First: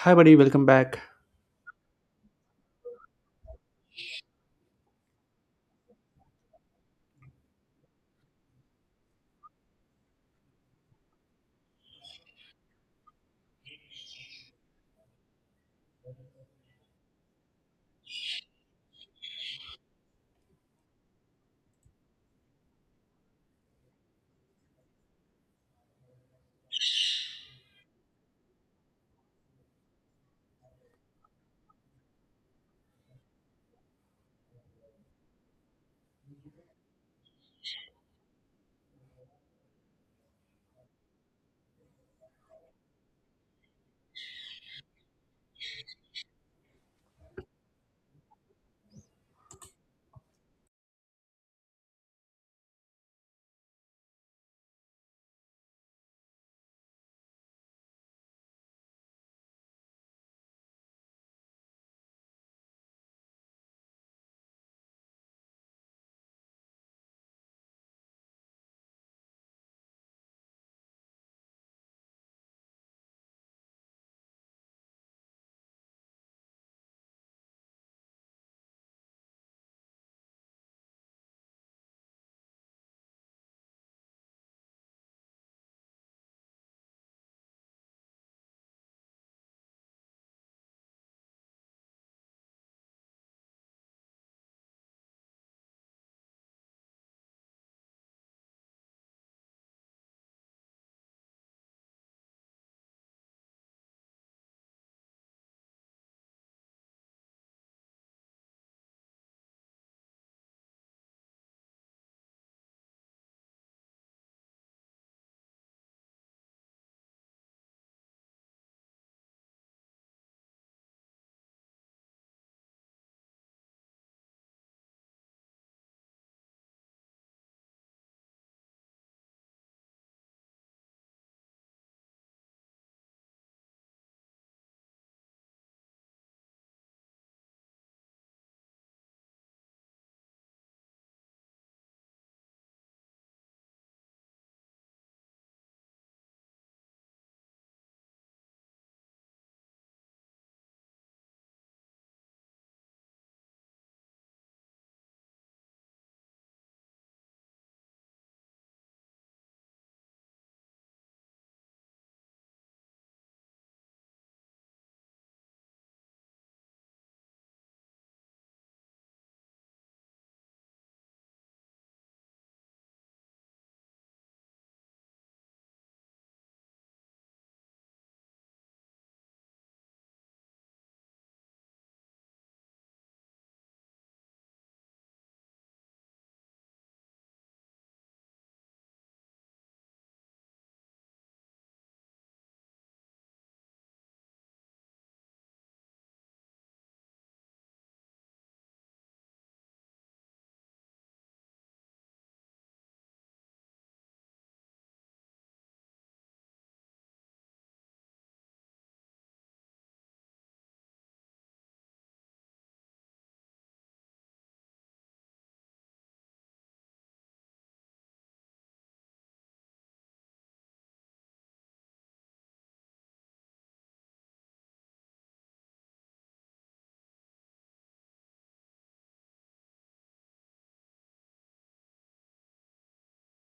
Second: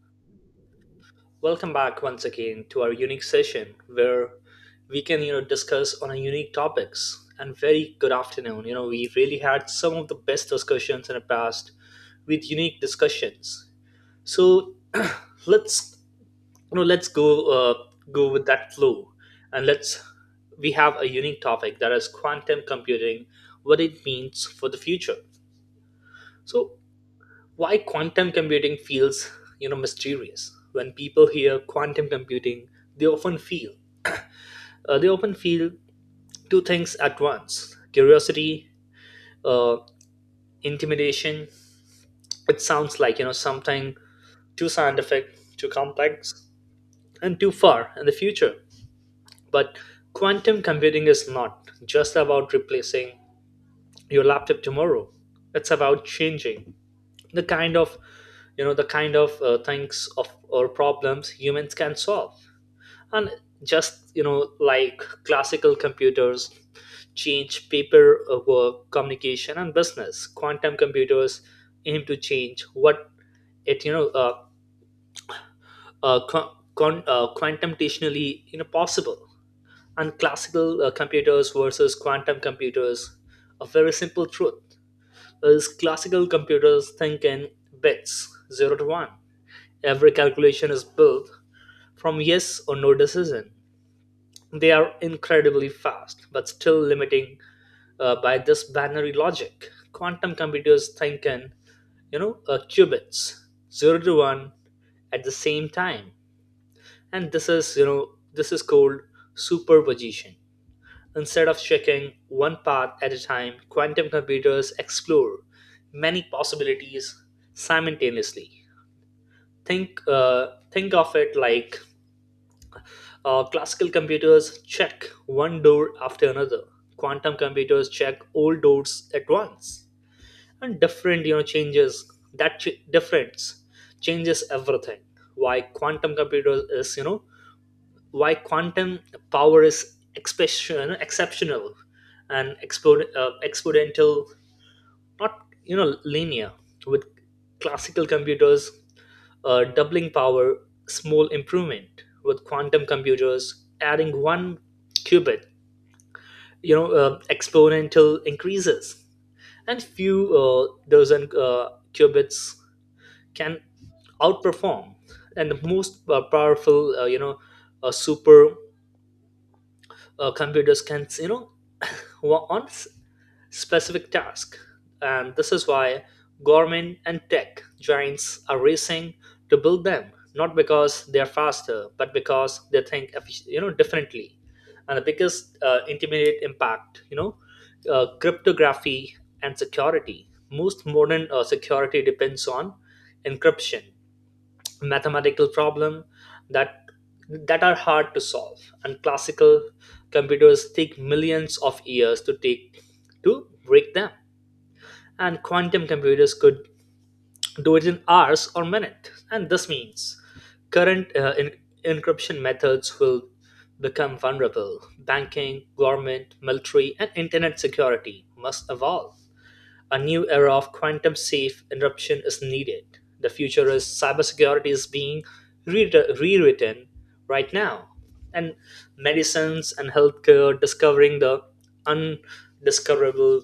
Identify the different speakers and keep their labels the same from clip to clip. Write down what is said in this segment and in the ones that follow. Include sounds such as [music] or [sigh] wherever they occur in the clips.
Speaker 1: Hi, buddy. Welcome back.
Speaker 2: Welcome back once again to our unique session where we can discuss on a unique topics. And very good afternoon. You know, we really had some of the best discussions in the past with unique discussions. So [clears throat] let's you know let's go go with that flow and let's we have a unique topic, that is quantum computing, what it means for the future. So why quantum computing feels mysterious. When people hear quantum computing, they often feel they often feel two things at once: curiosity, uh, intimidation. It sounds like something too scientific, too complex, and too far in the future. But quantum computing is not just about replacing your laptop tomorrow. It's about changing the kind of, the kind of things of or problems humans can solve. And just like classical computers change paper work, communication and business, quantum computers aim to change what it you know con- con- quantitationally possible. And classical computers versus quantum computers, a very simple truth is classical computers think in bits, 0 to 1. Every calculation is built from yes or no decision. They are incredibly fast, but still limiting by this binary logic. Quantum computers think in, qubits, 0 to 1 at the same time. And this is, this is called superposition. Instead of checking one path at a time, quantum computers explore many possibilities simultaneously. Think of it like, classical computers check one door after another. Quantum computers check all doors at once, and different you know changes that ch- difference changes everything. Why quantum computers is you know why quantum power is expression, exceptional and exponential, not linear. With classical computers, doubling power, small improvement. With quantum computers, adding one qubit, exponential increases, and few dozen qubits can outperform. And the most powerful, super computers can work on specific tasks. And this is why government and tech giants are racing to build them, not because they are faster but because they think differently. And the biggest intermediate impact, cryptography and security. Most modern security depends on encryption, mathematical problem that that are hard to solve. And classical computers take millions of years to take to break them, and quantum computers could do it in hours or minutes. And this means current encryption methods will become vulnerable. Banking, government, military and internet security must evolve. A new era of quantum safe encryption is needed. The future is cybersecurity is being re- rewritten right now. And medicines and healthcare, discovering the undiscoverable.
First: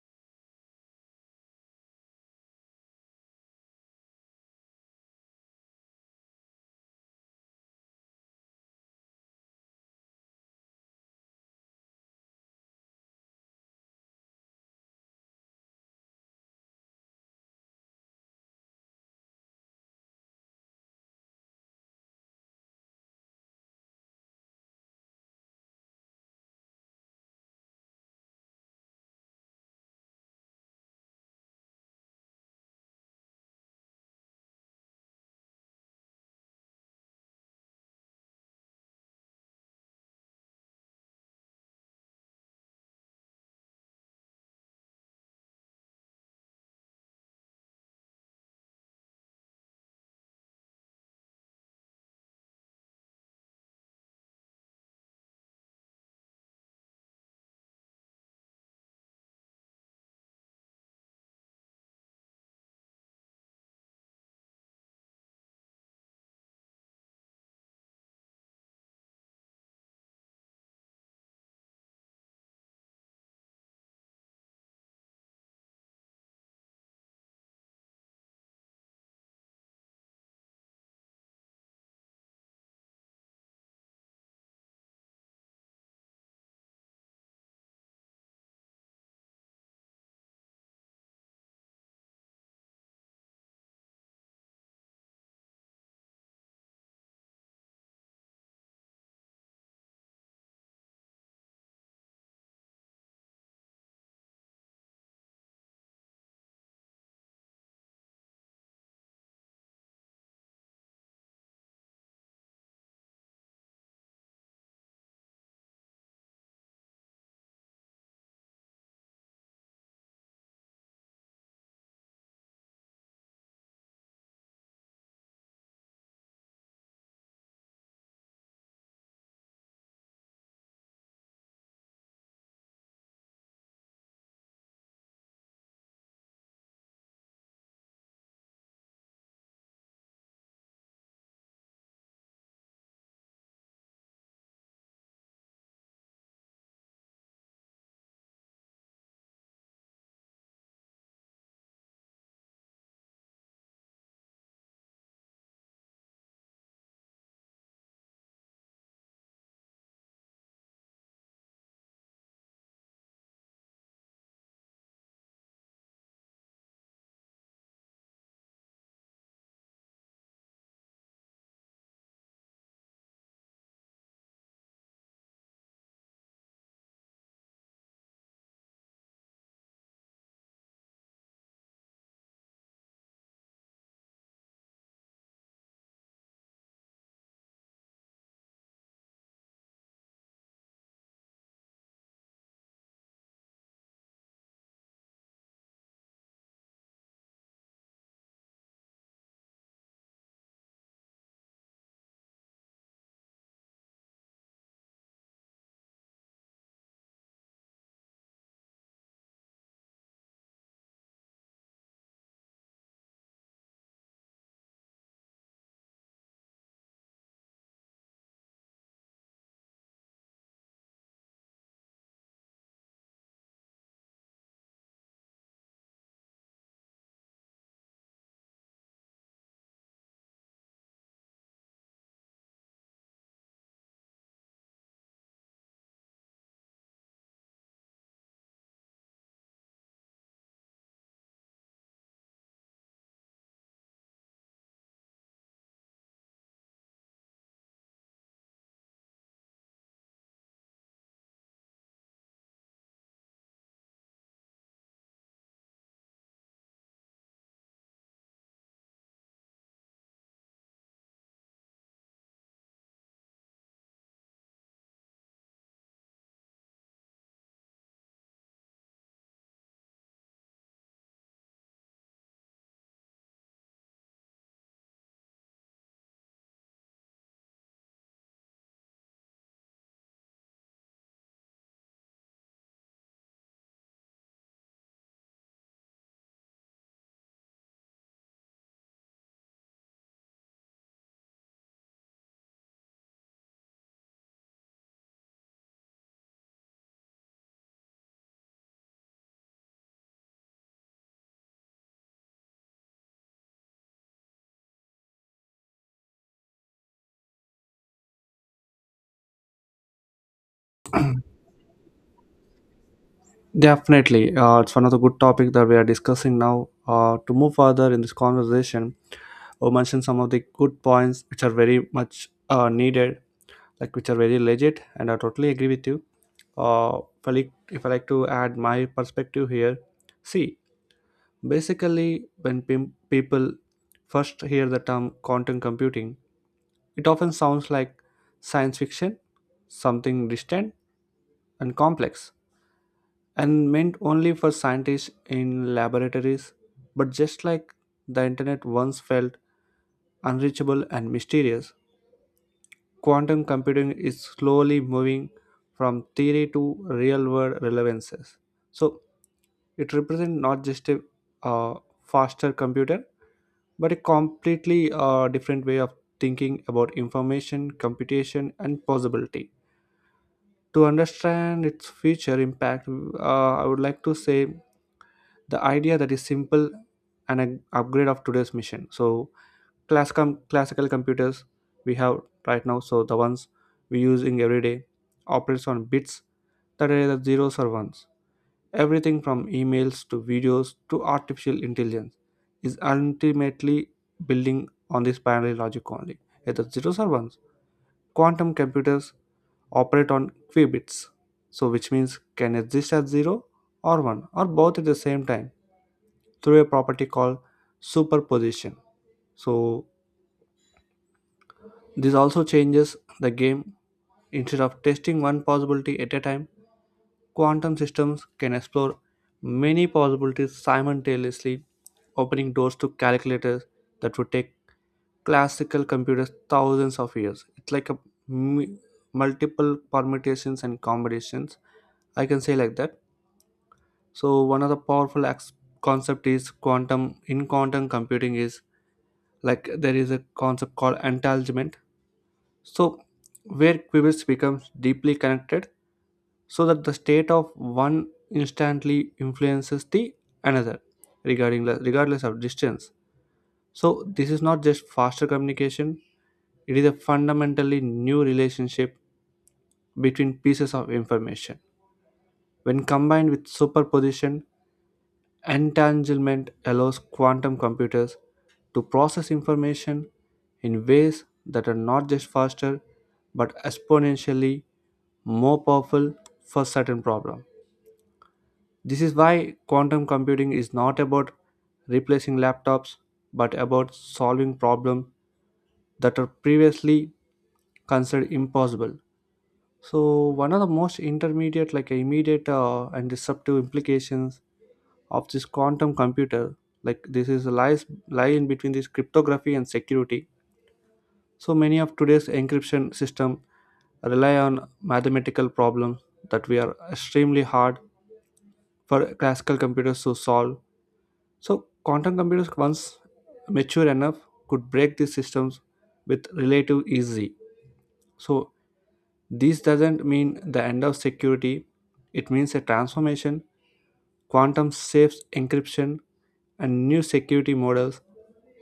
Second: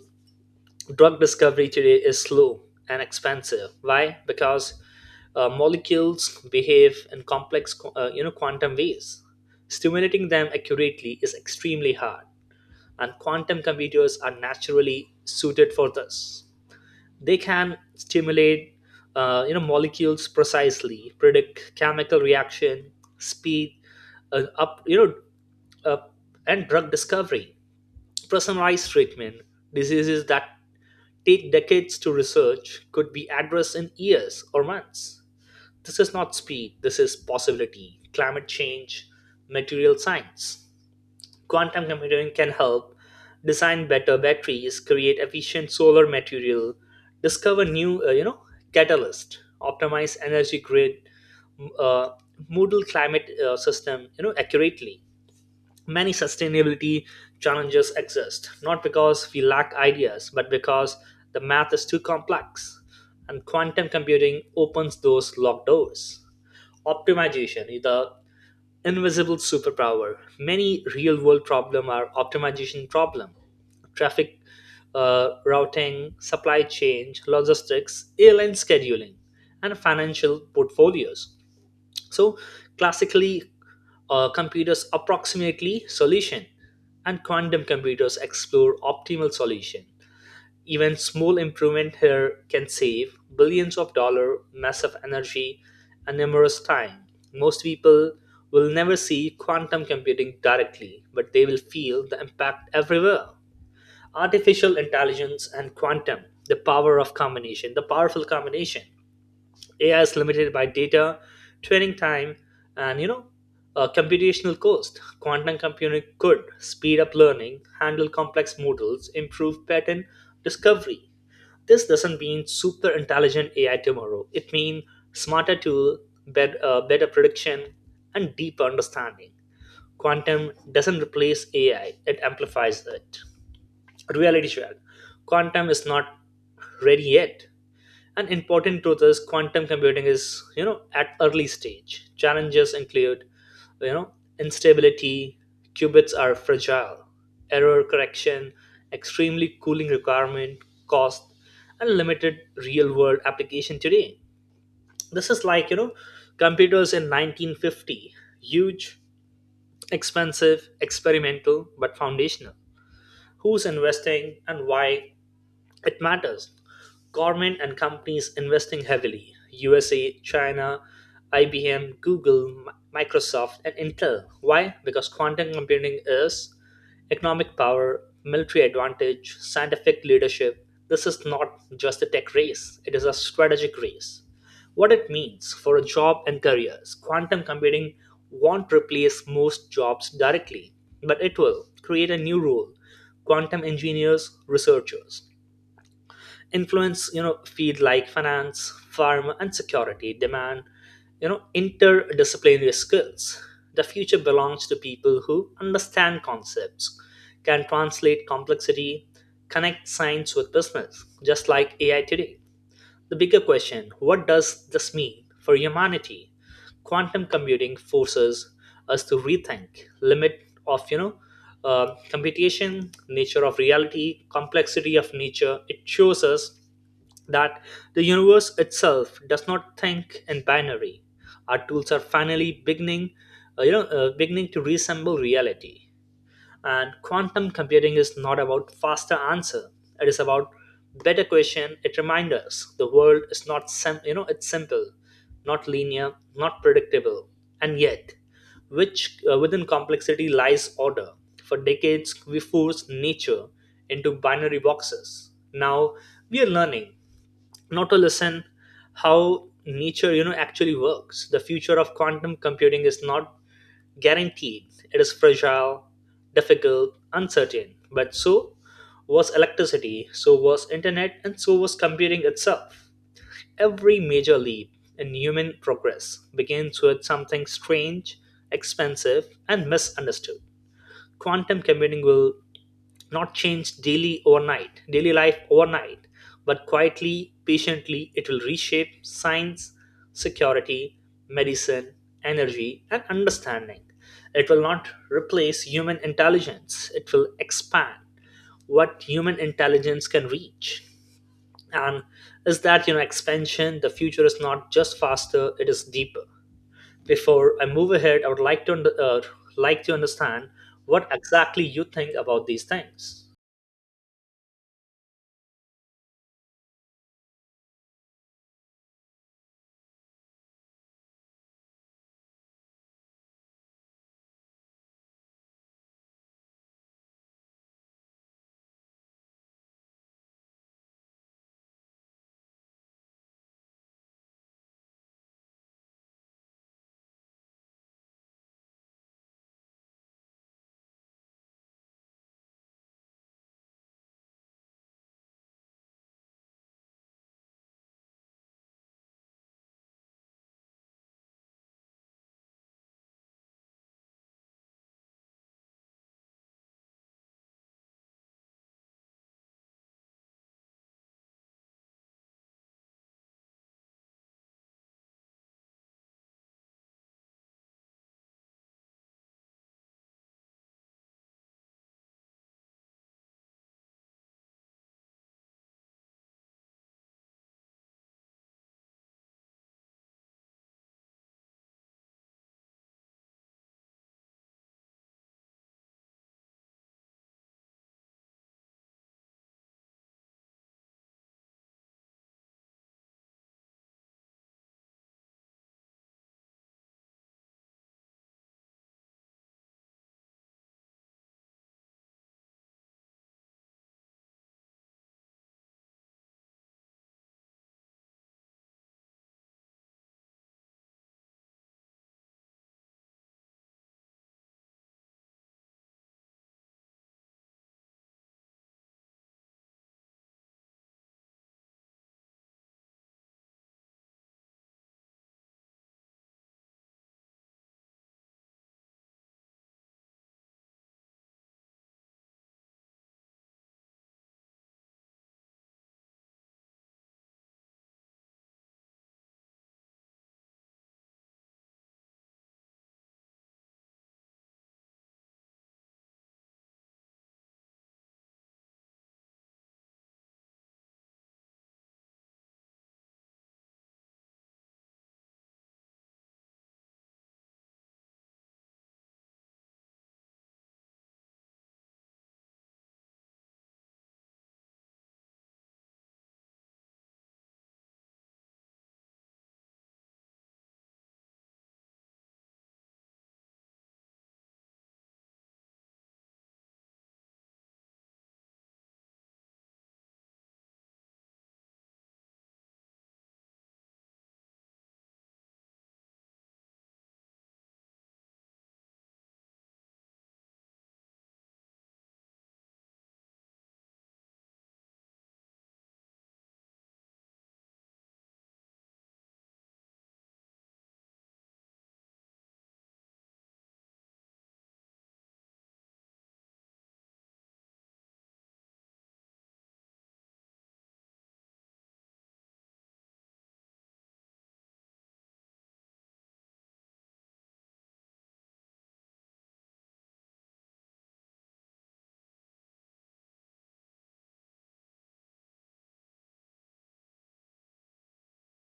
Speaker 2: Drug discovery today is slow and expensive. Why? Because molecules behave in complex, quantum ways. Stimulating them accurately is extremely hard, and quantum computers are naturally suited for this. They can stimulate molecules precisely, predict chemical reaction, speed up uh, and drug discovery, personalized treatment. Diseases that take decades to research could be addressed in years or months. This is not speed, this is possibility. Climate change, material science. Quantum computing can help design better batteries, create efficient solar material, discover new, catalyst, optimize energy grid, m- uh, model climate system, accurately. Many sustainability challenges exist, not because we lack ideas, but because the math is too complex. And quantum computing opens those locked doors. Optimization, the invisible superpower. Many real world problem are optimization problem: traffic routing, supply chain logistics, airline scheduling, and financial portfolios. So classically, computers approximately solution, and quantum computers explore optimal solution. Even small improvement here can save billions of dollars, massive energy, and numerous time. Most people will never see quantum computing directly, but they will feel the impact everywhere. Artificial intelligence and quantum, the power of combination, the powerful combination. AI is limited by data, training time, and computational cost. Quantum computing could speed up learning, handle complex models, improve pattern discovery. This doesn't mean super intelligent AI tomorrow. It means smarter tool, better prediction, and deeper understanding. Quantum doesn't replace AI; it amplifies it. Reality check: quantum is not ready yet. An important truth is quantum computing is, at early stage. Challenges include, you know, instability, qubits are fragile, error correction, extremely cooling requirement, cost, and limited real-world application today. This is like, computers in 1950, huge, expensive, experimental, but foundational. Who's investing and why it matters. Government and companies investing heavily. USA, China, IBM, Google, Microsoft, and Intel. Why? Because quantum computing is economic power, military advantage, scientific leadership. This is not just a tech race, it is a strategic race. What it means for a job and careers. Quantum computing won't replace most jobs directly, but it will create a new role: quantum engineers, researchers, influence field like finance, farm and security demand interdisciplinary skills. The future belongs to people who understand concepts, can translate complexity, connect science with business, just like AI today. The bigger question: what does this mean for humanity? Quantum computing forces us to rethink limit of computation, nature of reality, complexity of nature. It shows us that the universe itself does not think in binary. Our tools are finally beginning, beginning to resemble reality. And quantum computing is not about faster answer. It is about better question. It reminds us the world is not it's simple, not linear, not predictable, and yet, which within complexity lies order. For decades, we forced nature into binary boxes. Now we are learning not to listen how nature actually works. The future of quantum computing is not guaranteed, it is fragile, difficult, uncertain, but so was electricity, so was internet, and so was computing itself. Every major leap in human progress begins with something strange, expensive and misunderstood. Quantum computing will not change daily overnight, daily life overnight, but quietly, patiently, it will reshape science, security, medicine, energy, and understanding. It will not replace human intelligence, it will expand what human intelligence can reach. And is that expansion? The future is not just faster; it is deeper. Before I move ahead, I would like to understand what exactly you think about these things.
Speaker 1: Definitely, it's one of the good topic that we are discussing now. To move further in this conversation, we mentioned some of the good points which are very much needed, like which are very legit, and I totally agree with you. If I like to add my perspective here, see, basically, when people first hear the term quantum computing, it often sounds like science fiction, something distant and complex and meant only for scientists in laboratories. But just like the internet once felt unreachable and mysterious, quantum computing is slowly moving from theory to real world relevances. So it represents not just a uh, faster computer, but a completely different way of thinking about information, computation, and possibility. To understand its future impact, I would like to say the idea that is simple and an upgrade of today's mission. So classical computers we have right now, so the ones we use in every day, operates on bits that are either zeros or ones. Everything from emails to videos to artificial intelligence is ultimately building on this binary logic only, either zeros or ones. Quantum computers operate on qubits, so which means can exist as zero or one or both at the same time through a property called superposition. So, this also changes the game. Instead of testing one possibility at a time, quantum systems can explore many possibilities simultaneously, opening doors to calculators that would take classical computers thousands of years. It's like a m- multiple permutations and combinations. I can say like that. So one of the powerful concept is quantum in quantum computing is like there is a concept called entanglement, so where qubits becomes deeply connected so that the state of one instantly influences the another, regarding regardless of distance. So this is not just faster communication, it is a fundamentally new relationship between pieces of information. When combined with superposition, entanglement allows quantum computers to process information in ways that are not just faster but exponentially more powerful for certain problems. This is why quantum computing is not about replacing laptops but about solving problems that are previously considered impossible. So one of the most intermediate, like immediate and disruptive implications of this quantum computer, like this is a lie in between this cryptography and security. So many of today's encryption system rely on mathematical problems that we are extremely hard for classical computers to solve. So quantum computers, once mature enough, could break these systems with relative easy. So this doesn't mean the end of security, it means a transformation. Quantum safe encryption and new security models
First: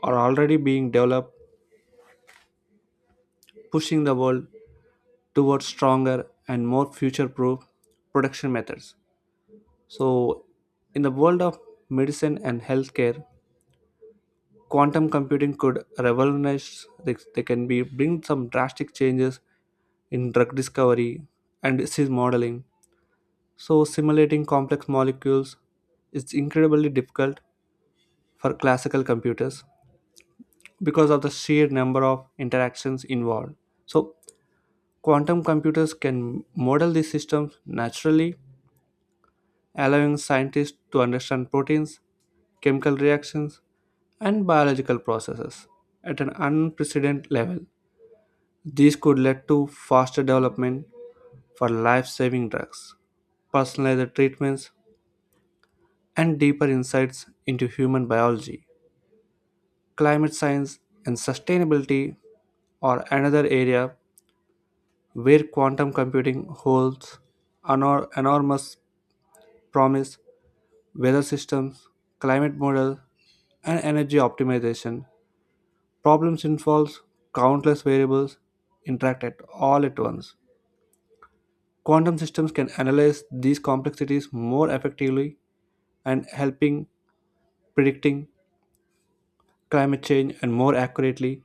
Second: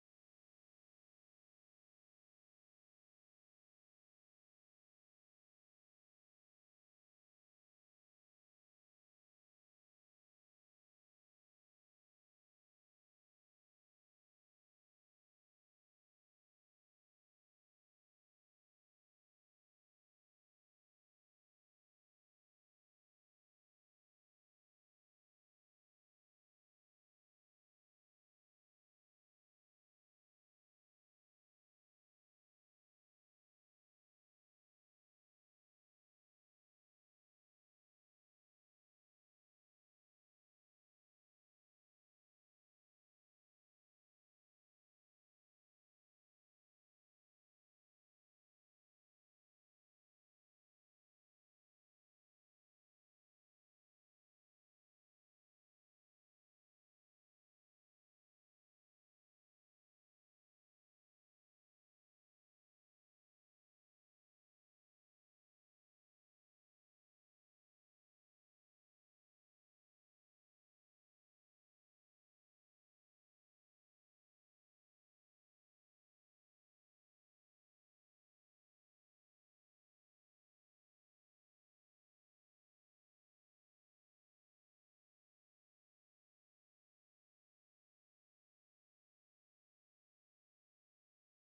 Speaker 1: are already being developed, pushing the world towards stronger and more future proof production methods. So, in the world of medicine and healthcare, quantum computing could revolutionize, they can be bring some drastic changes in drug discovery and disease modeling. So, simulating complex molecules is incredibly difficult for classical computers because of the sheer number of interactions involved. So, quantum computers can model these systems naturally, allowing scientists to understand proteins, chemical reactions, and biological processes at an unprecedented level. These could lead to faster development for life saving drugs, personalized treatments, and deeper insights into human biology. Climate science and sustainability are another area where quantum computing holds enormous promise. Weather systems, climate models, and energy optimization problems involve countless variables interact at all at once. Quantum systems can analyze these complexities more effectively and helping predicting climate change and more accurately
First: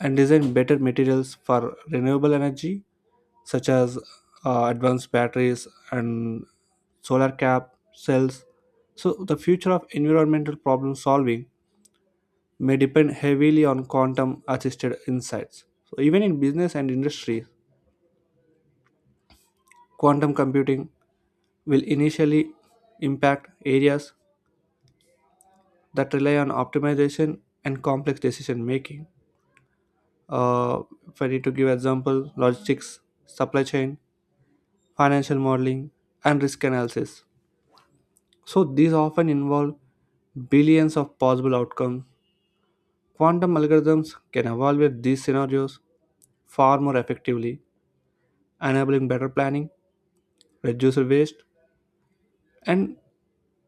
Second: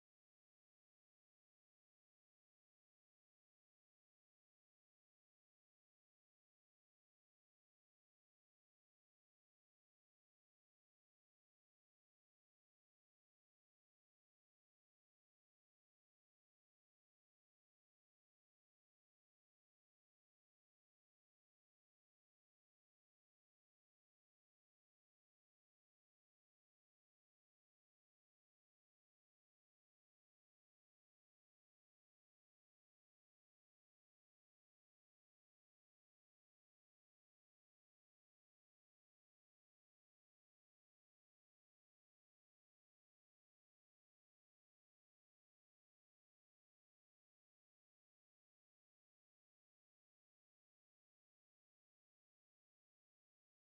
Speaker 1: and design better materials for renewable energy such as advanced batteries and solar cap cells. So, the future of environmental problem solving may depend heavily on quantum assisted insights. So, even in business and industry, quantum computing will initially impact areas that rely on optimization and complex decision making. Uh, if I need to give example, logistics, supply chain, financial modeling, and risk analysis. So these often involve billions of possible outcomes. Quantum algorithms can evaluate these scenarios far more effectively, enabling better planning, reduced waste, and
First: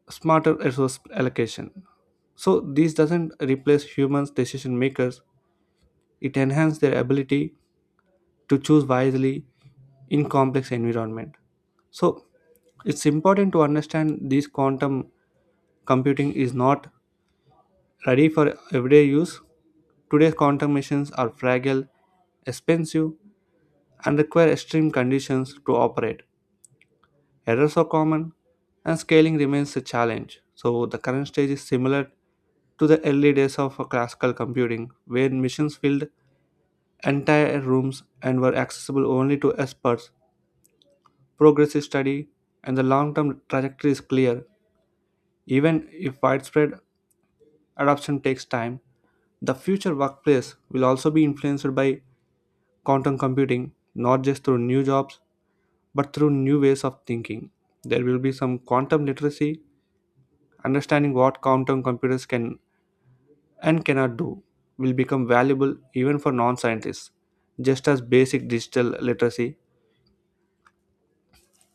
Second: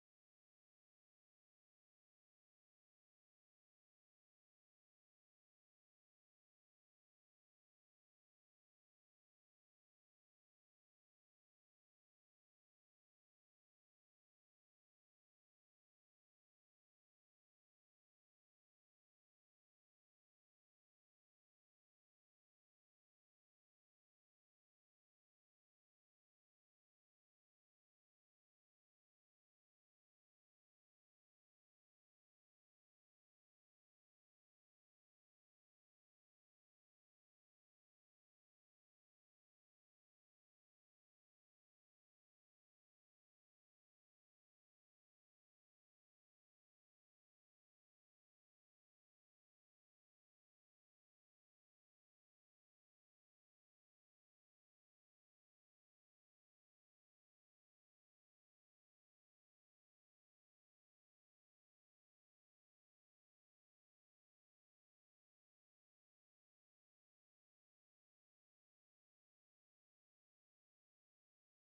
Speaker 1: smarter resource allocation. So this doesn't replace humans decision makers, it enhances their ability to choose wisely in complex environment. So it's important to understand this quantum computing is not ready for everyday use. Today's quantum machines are fragile, expensive, and require extreme conditions to operate. Errors are common, and scaling remains a challenge. So, the current stage is similar to the early days of classical computing, where machines filled entire rooms and were accessible only to experts. Progress is steady, and the long term trajectory is clear. Even if widespread, adoption takes time, the future workplace will also be influenced by quantum computing, not just through new jobs, but through new ways of thinking. There will be some quantum literacy, understanding what quantum computers can and cannot do, will become valuable even for non scientists, just as basic digital literacy.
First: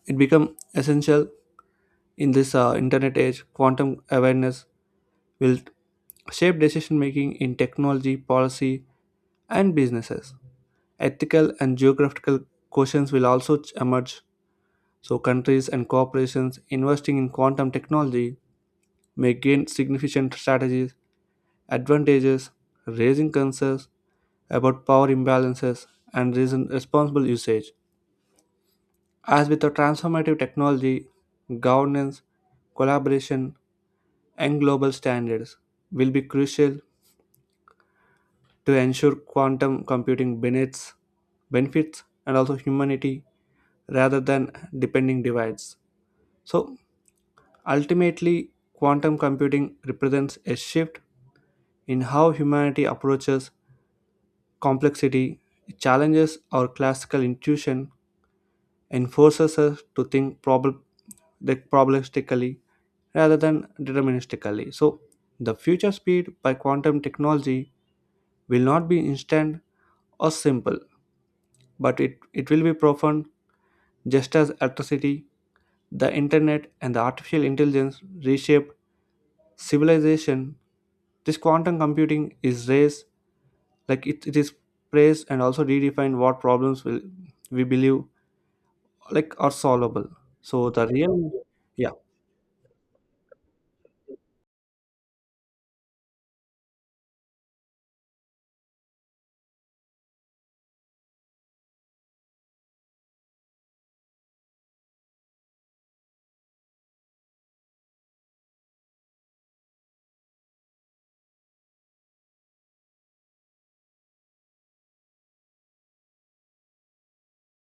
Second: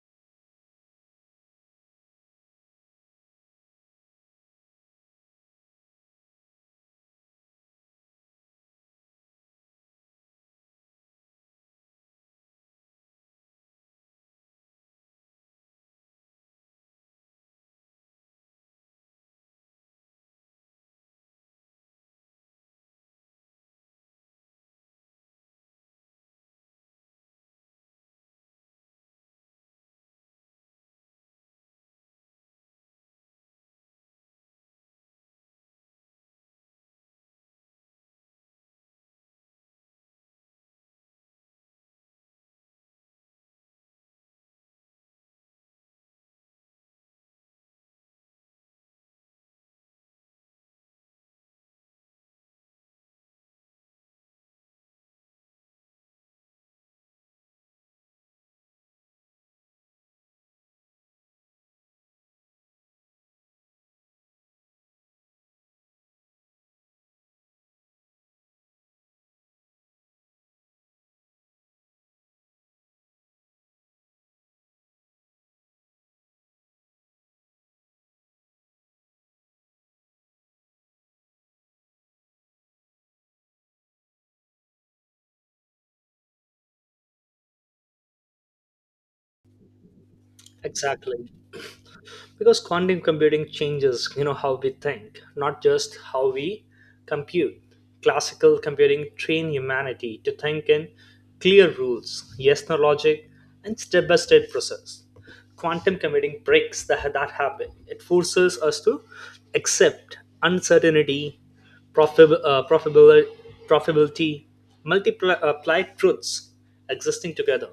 Speaker 1: It become essential in this internet age. Quantum awareness will shape decision making in technology, policy, and businesses. Ethical and geographical questions will also emerge, so countries and corporations investing in quantum technology may gain significant strategies, advantages, raising concerns about power imbalances and reason responsible usage. As with the transformative technology, governance, collaboration, and global standards will be crucial to ensure quantum computing benefits and also humanity rather than depending divides. So ultimately, quantum computing represents a shift in how humanity approaches complexity. It challenges our classical intuition and forces us to think probabilistically rather than deterministically. So the future speed by quantum technology will not be instant or simple, but it will be profound, just as electricity, the internet, and the artificial intelligence reshape civilization. This quantum computing is raised, like it is praised and also redefine what problems will we believe like are solvable. So the
Speaker 2: Exactly.
Speaker 1: real, yeah,
Speaker 2: Because quantum computing changes how we think, not just how we compute. Classical computing train humanity to think in clear rules, yes no logic, and step by step process. Quantum computing breaks that habit. It forces us to accept uncertainty, profib- uh, profibil- profitability, multiply applied truths existing together,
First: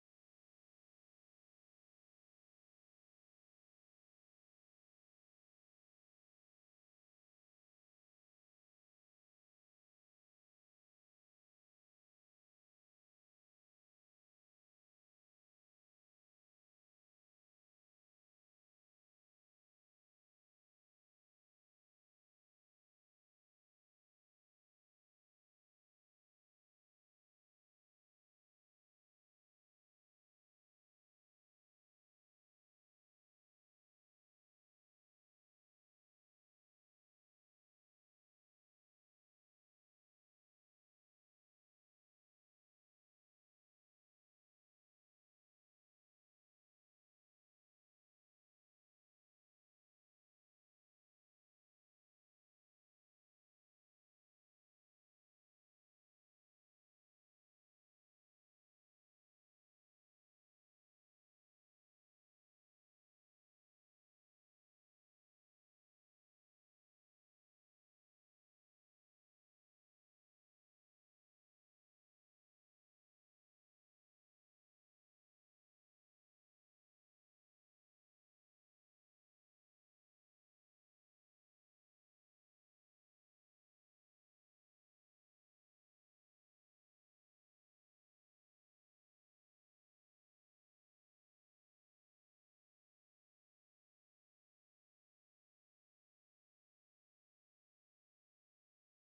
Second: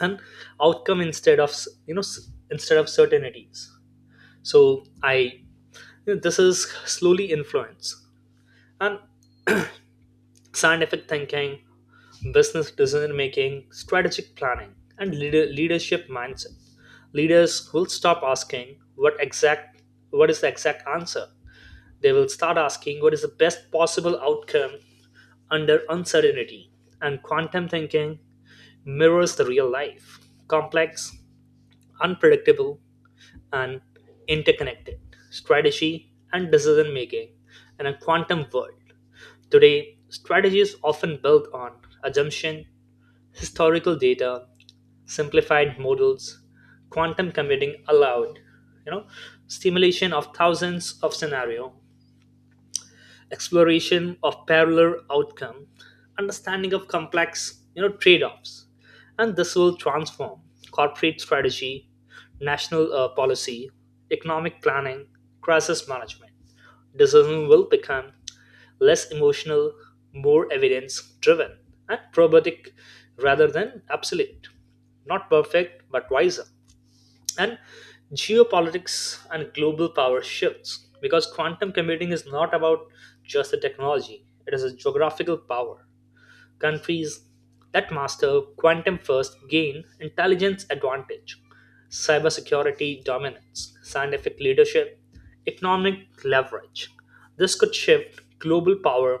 Speaker 2: and outcome instead of you know s- instead of certainties. So this is slowly influence and scientific thinking, business decision making, strategic planning, and leadership mindset. Leaders will stop asking what is the exact answer. They will start asking what is the best possible outcome under uncertainty. And quantum thinking mirrors the real life: complex, unpredictable, and interconnected. Strategy and decision making in a quantum world. Today, strategy is often built on assumption, historical data, simplified models. Quantum computing allowed, you know, stimulation of thousands of scenario, exploration of parallel outcome, understanding of complex trade-offs, and this will transform corporate strategy, national policy, economic planning, crisis management. Decision will become less emotional, more evidence-driven, and probatic rather than absolute. Not perfect, but wiser. And geopolitics and global power shifts, because quantum computing is not about just the technology, it is a geographical power. Countries that master quantum first gain intelligence advantage, cybersecurity dominance, scientific leadership, economic leverage. This could shift global power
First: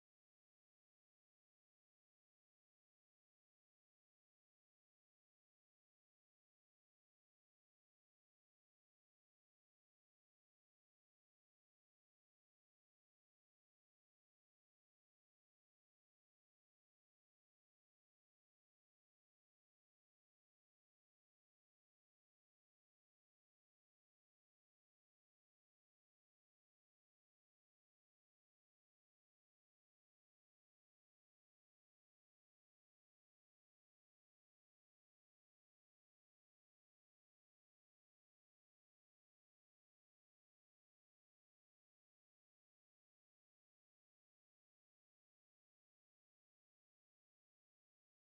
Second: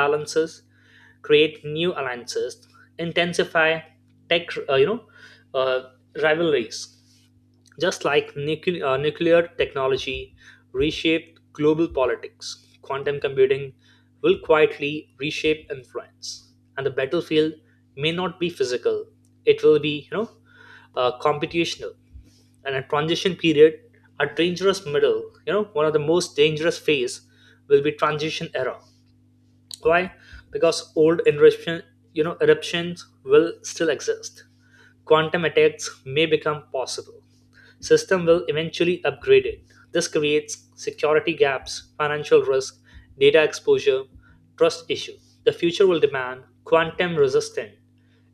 Speaker 2: balances, create new alliances, intensify tech uh, rivalries. Just like nuclear technology reshaped global politics, quantum computing will quietly reshape influence. And the battlefield may not be physical; it will be, computational. And a transition period, a dangerous middle, one of the most dangerous phase will be transition era. Why? Because old eruption, you know, eruptions will still exist. Quantum attacks may become possible. System will eventually upgrade it. This creates security gaps, financial risk, data exposure, trust issue. The future will demand quantum resistant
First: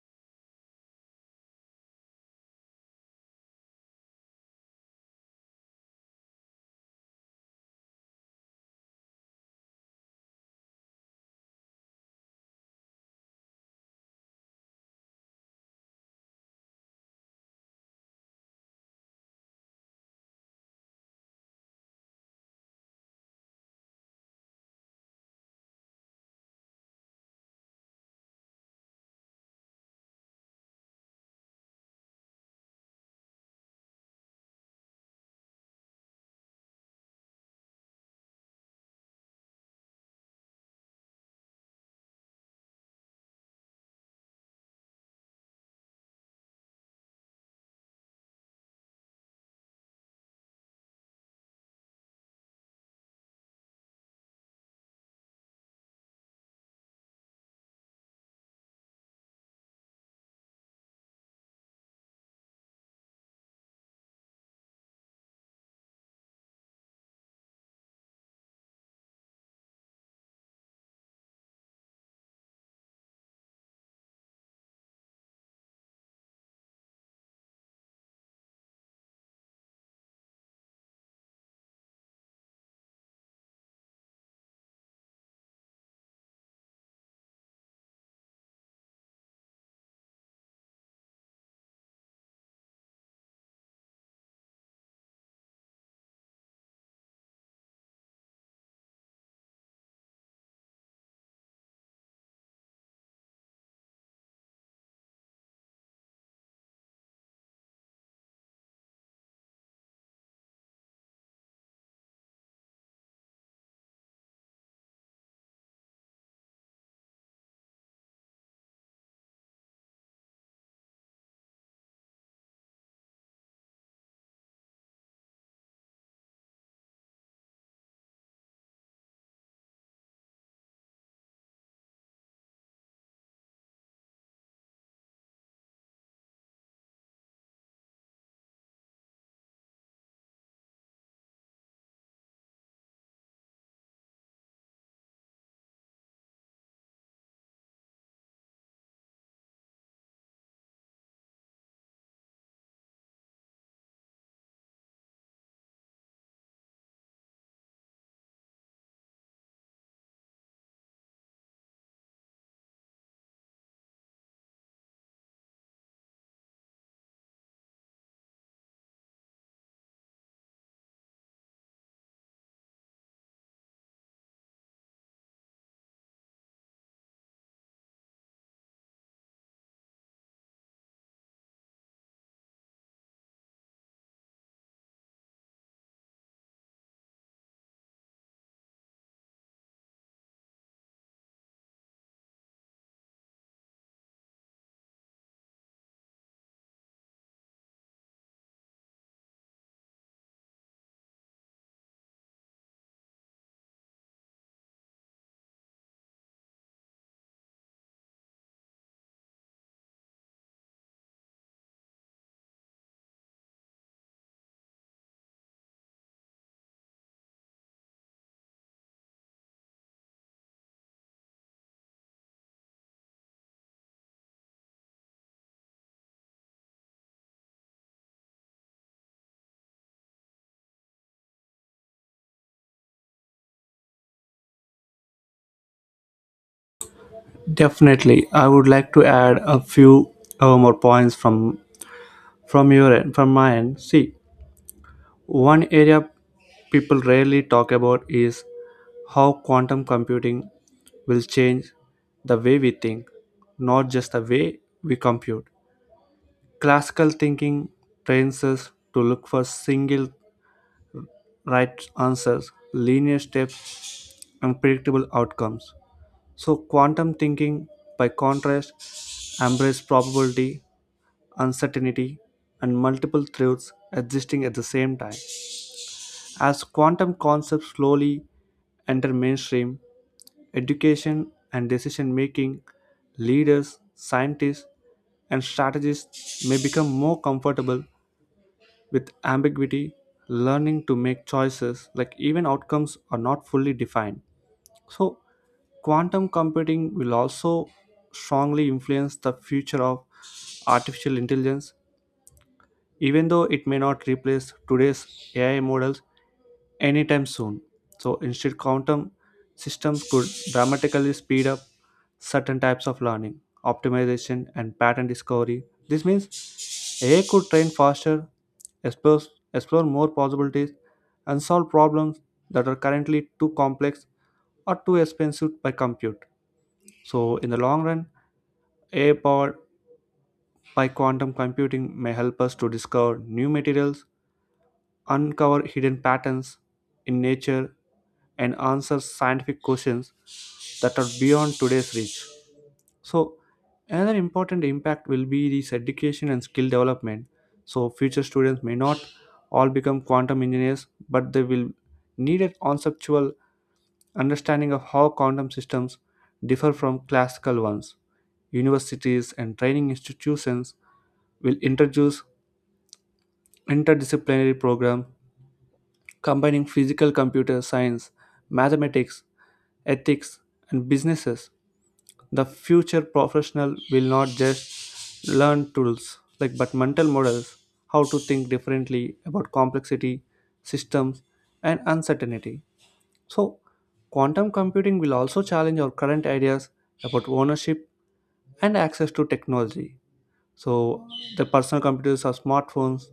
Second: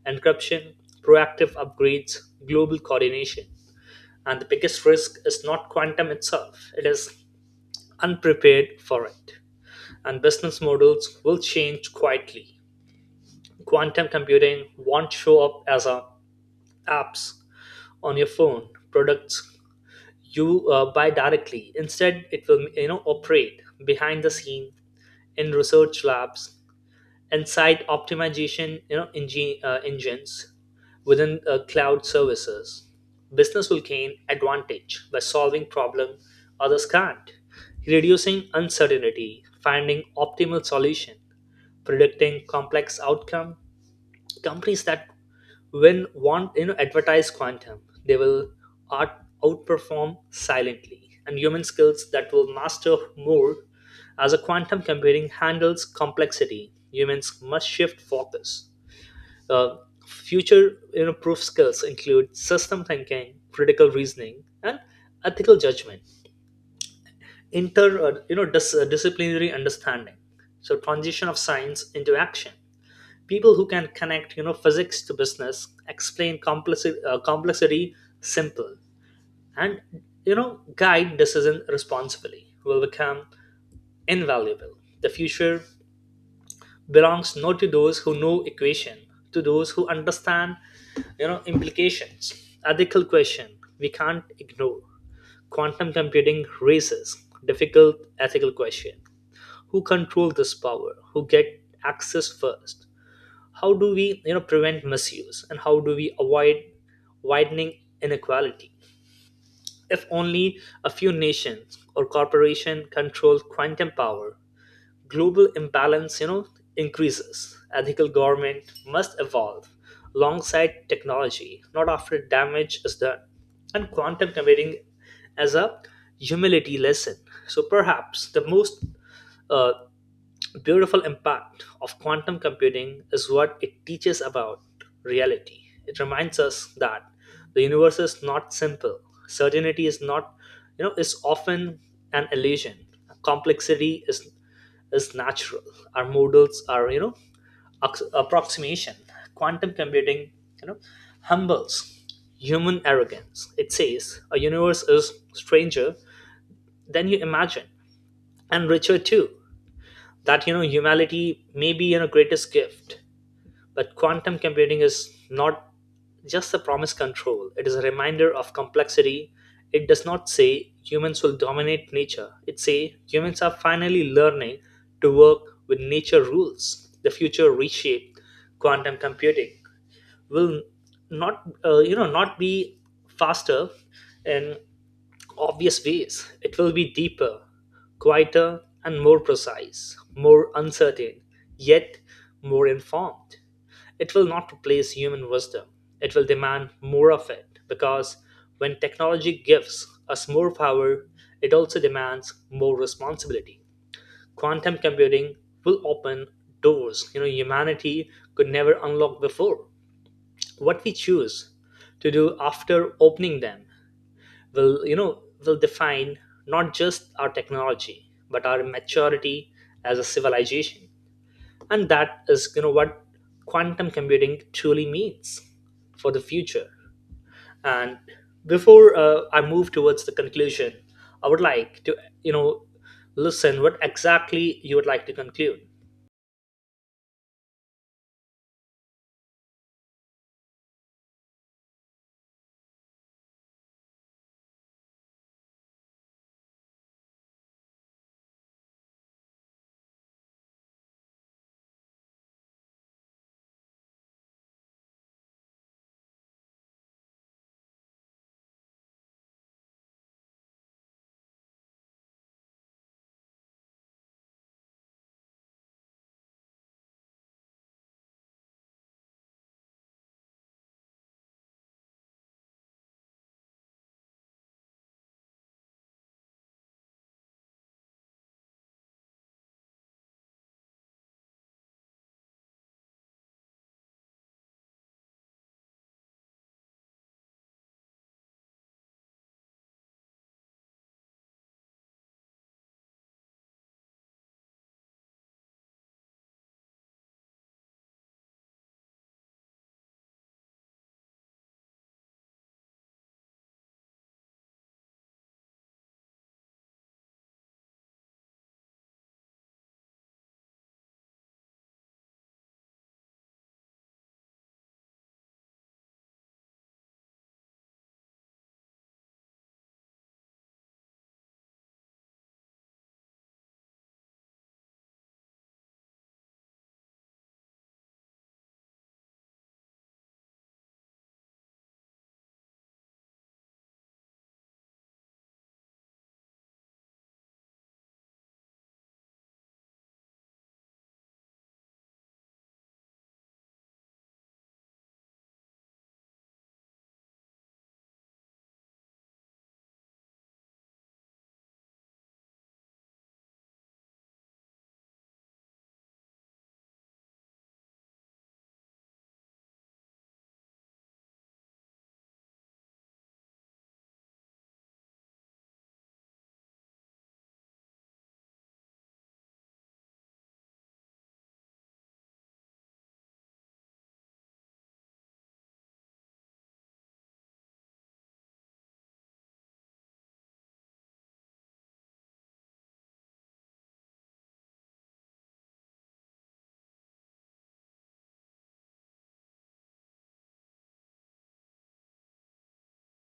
Speaker 2: encryption, proactive upgrades, global coordination. And the biggest risk is not quantum itself, it is unprepared for it. And business models will change quietly. Quantum computing won't show up as a apps on your phone, products you buy directly. Instead, it will operate behind the scene in research labs, and site optimization engines within cloud services. Business will gain advantage by solving problem others can't, reducing uncertainty, finding optimal solution, predicting complex outcome. Companies that, when want advertise quantum, they will outperform silently. And human skills that will master more. As a quantum computing handles complexity, humans must shift focus. Uh, future proof skills include system thinking, critical reasoning, and ethical judgment, inter you know dis- disciplinary understanding. So transition of science into action. People who can connect physics to business, explain complexity simple, and guide decision responsibly will become invaluable. The future belongs not to those who know equation, to those who understand implications, ethical question we can't ignore. Quantum computing raises difficult ethical question. Who control this power? Who get access first? How do we prevent misuse, and how do we avoid widening inequality? If only a few nations or corporation control quantum power, global imbalance increases. Ethical government must evolve alongside technology, not after damage is done. And quantum computing as a humility lesson. So perhaps the most uh, beautiful impact of quantum computing is what it teaches about reality. It reminds us that the universe is not simple. Certainty is not, is often an illusion. Complexity is natural. Our models are, approximation. Quantum computing, you know, humbles human arrogance. It says a universe is stranger than you imagine, and richer too, that humanity may be greatest gift. But quantum computing is not just a promise control, it is a reminder of complexity. It does not say humans will dominate nature, it say humans are finally learning to work with nature rules. The future reshaped. Quantum computing will not you know not be faster and obvious ways. It will be deeper, quieter, and more precise, more uncertain, yet more informed. It will not replace human wisdom. It will demand more of it, because when technology gives us more power, it also demands more responsibility. Quantum computing will open doors, humanity could never unlock before. What we choose to do after opening them will you know will define not just our technology but our maturity as a civilization. And that is what quantum computing truly means for the future. And before I move towards the conclusion, I would like to you know listen what exactly you would like to conclude.
Speaker 1: definitely I would like to add a few more points from your end from my end. See, one area people rarely talk about is how quantum computing will change the way we think, not just the way we compute. Classical thinking trains us to look for single right answers, linear steps, and predictable outcomes. So, quantum thinking, by contrast, embraces probability, uncertainty, and multiple truths existing at the same time. As quantum concepts slowly enter mainstream education and decision making, leaders, scientists, and strategists may become more comfortable with ambiguity, learning to make choices like even outcomes are not fully defined. So, quantum computing will also strongly influence the future of artificial intelligence even though it may not replace today's AI models anytime soon. So, instead, quantum systems could dramatically speed up certain types of learning, optimization, and pattern discovery. This means AI could train faster, explore, explore more possibilities, and solve problems that are currently too complex or too expensive by compute. So, in the long run, AI powered by quantum computing may help us to discover new materials, uncover hidden patterns in nature, and answer scientific questions that are beyond today's reach. So, another important impact will be this education and skill development. So, future students may not all become quantum engineers, but they will need a conceptual understanding of how quantum systems differ from classical ones. Universities and training institutions will introduce interdisciplinary programs combining physical computer science, mathematics, ethics, and businesses. The future professional will not just learn tools like but mental models, how to think differently about complexity, systems, and uncertainty. So, quantum computing will also challenge our current ideas about ownership and access to technology. So, the personal computers or smartphones,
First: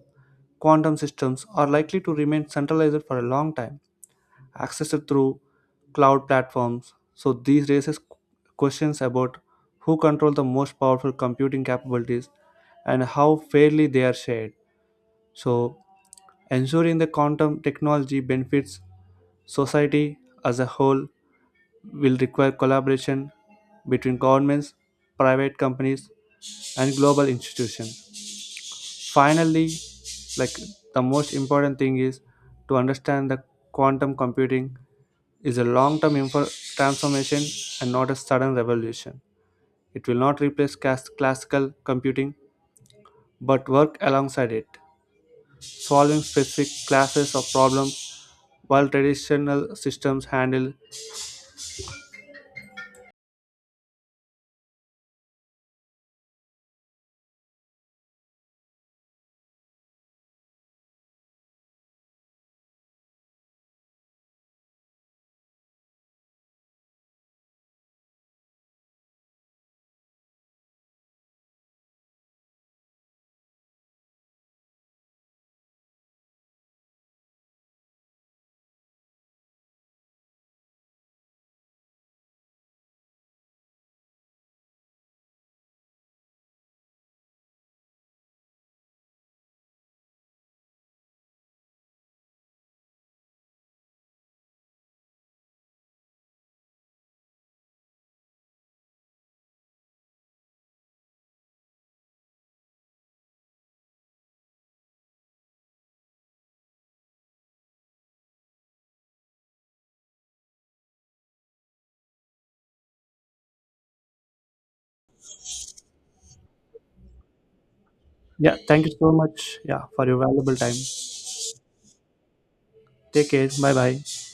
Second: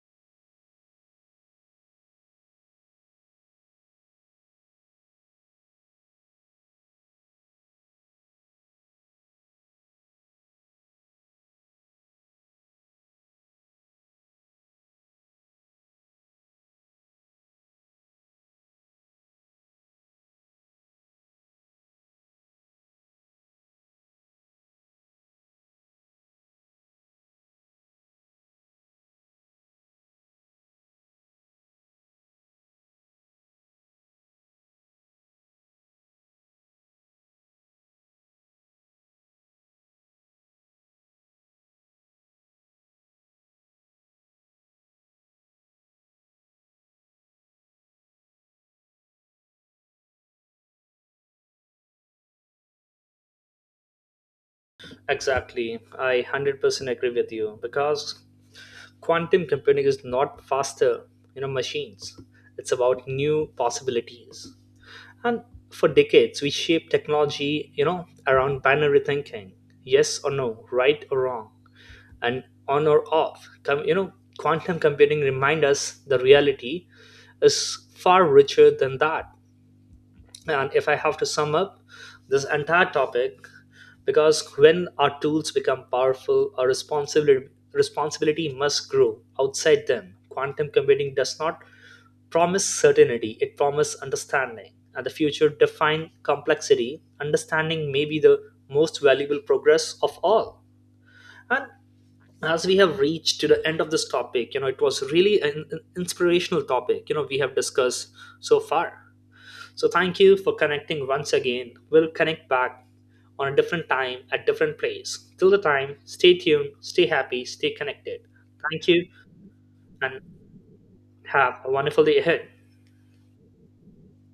Speaker 1: quantum systems are likely to remain centralized for a long time accessed through cloud platforms. So these raises questions about who control the most powerful computing capabilities and how fairly they are shared. So ensuring the quantum technology benefits society as a whole will require collaboration between governments, private companies, and global institutions. Finally, like, the most important thing is to understand that quantum computing is a long-term transformation and not a sudden revolution. It will not replace classical computing but work alongside it, solving specific classes of problems while traditional systems handle.
Speaker 2: Exactly, I 100% agree with you, because quantum computing is not faster machines, it's about new possibilities. And for decades, we shaped technology, around binary thinking, yes or no, right or wrong, and on or off. Quantum computing remind us the reality is far richer than that. And if I have to sum up this entire topic, because when our tools become powerful, our responsibility must grow outside them. Quantum computing does not promised certainty, it promised understanding. And the future defined complexity, understanding may be the most valuable progress of all. And as we have reached to the end of this topic, it was really an inspirational topic, we have discussed so far. So thank you for connecting once again. We'll connect back on a different time at different place. Till the time, stay tuned, stay happy, stay connected.
Speaker 1: Yeah,
Speaker 2: Thank
Speaker 1: thank you
Speaker 2: you,
Speaker 1: so much, yeah, for your
Speaker 2: and
Speaker 1: valuable time.
Speaker 2: have a wonderful day ahead.
Speaker 1: Take care. Bye bye.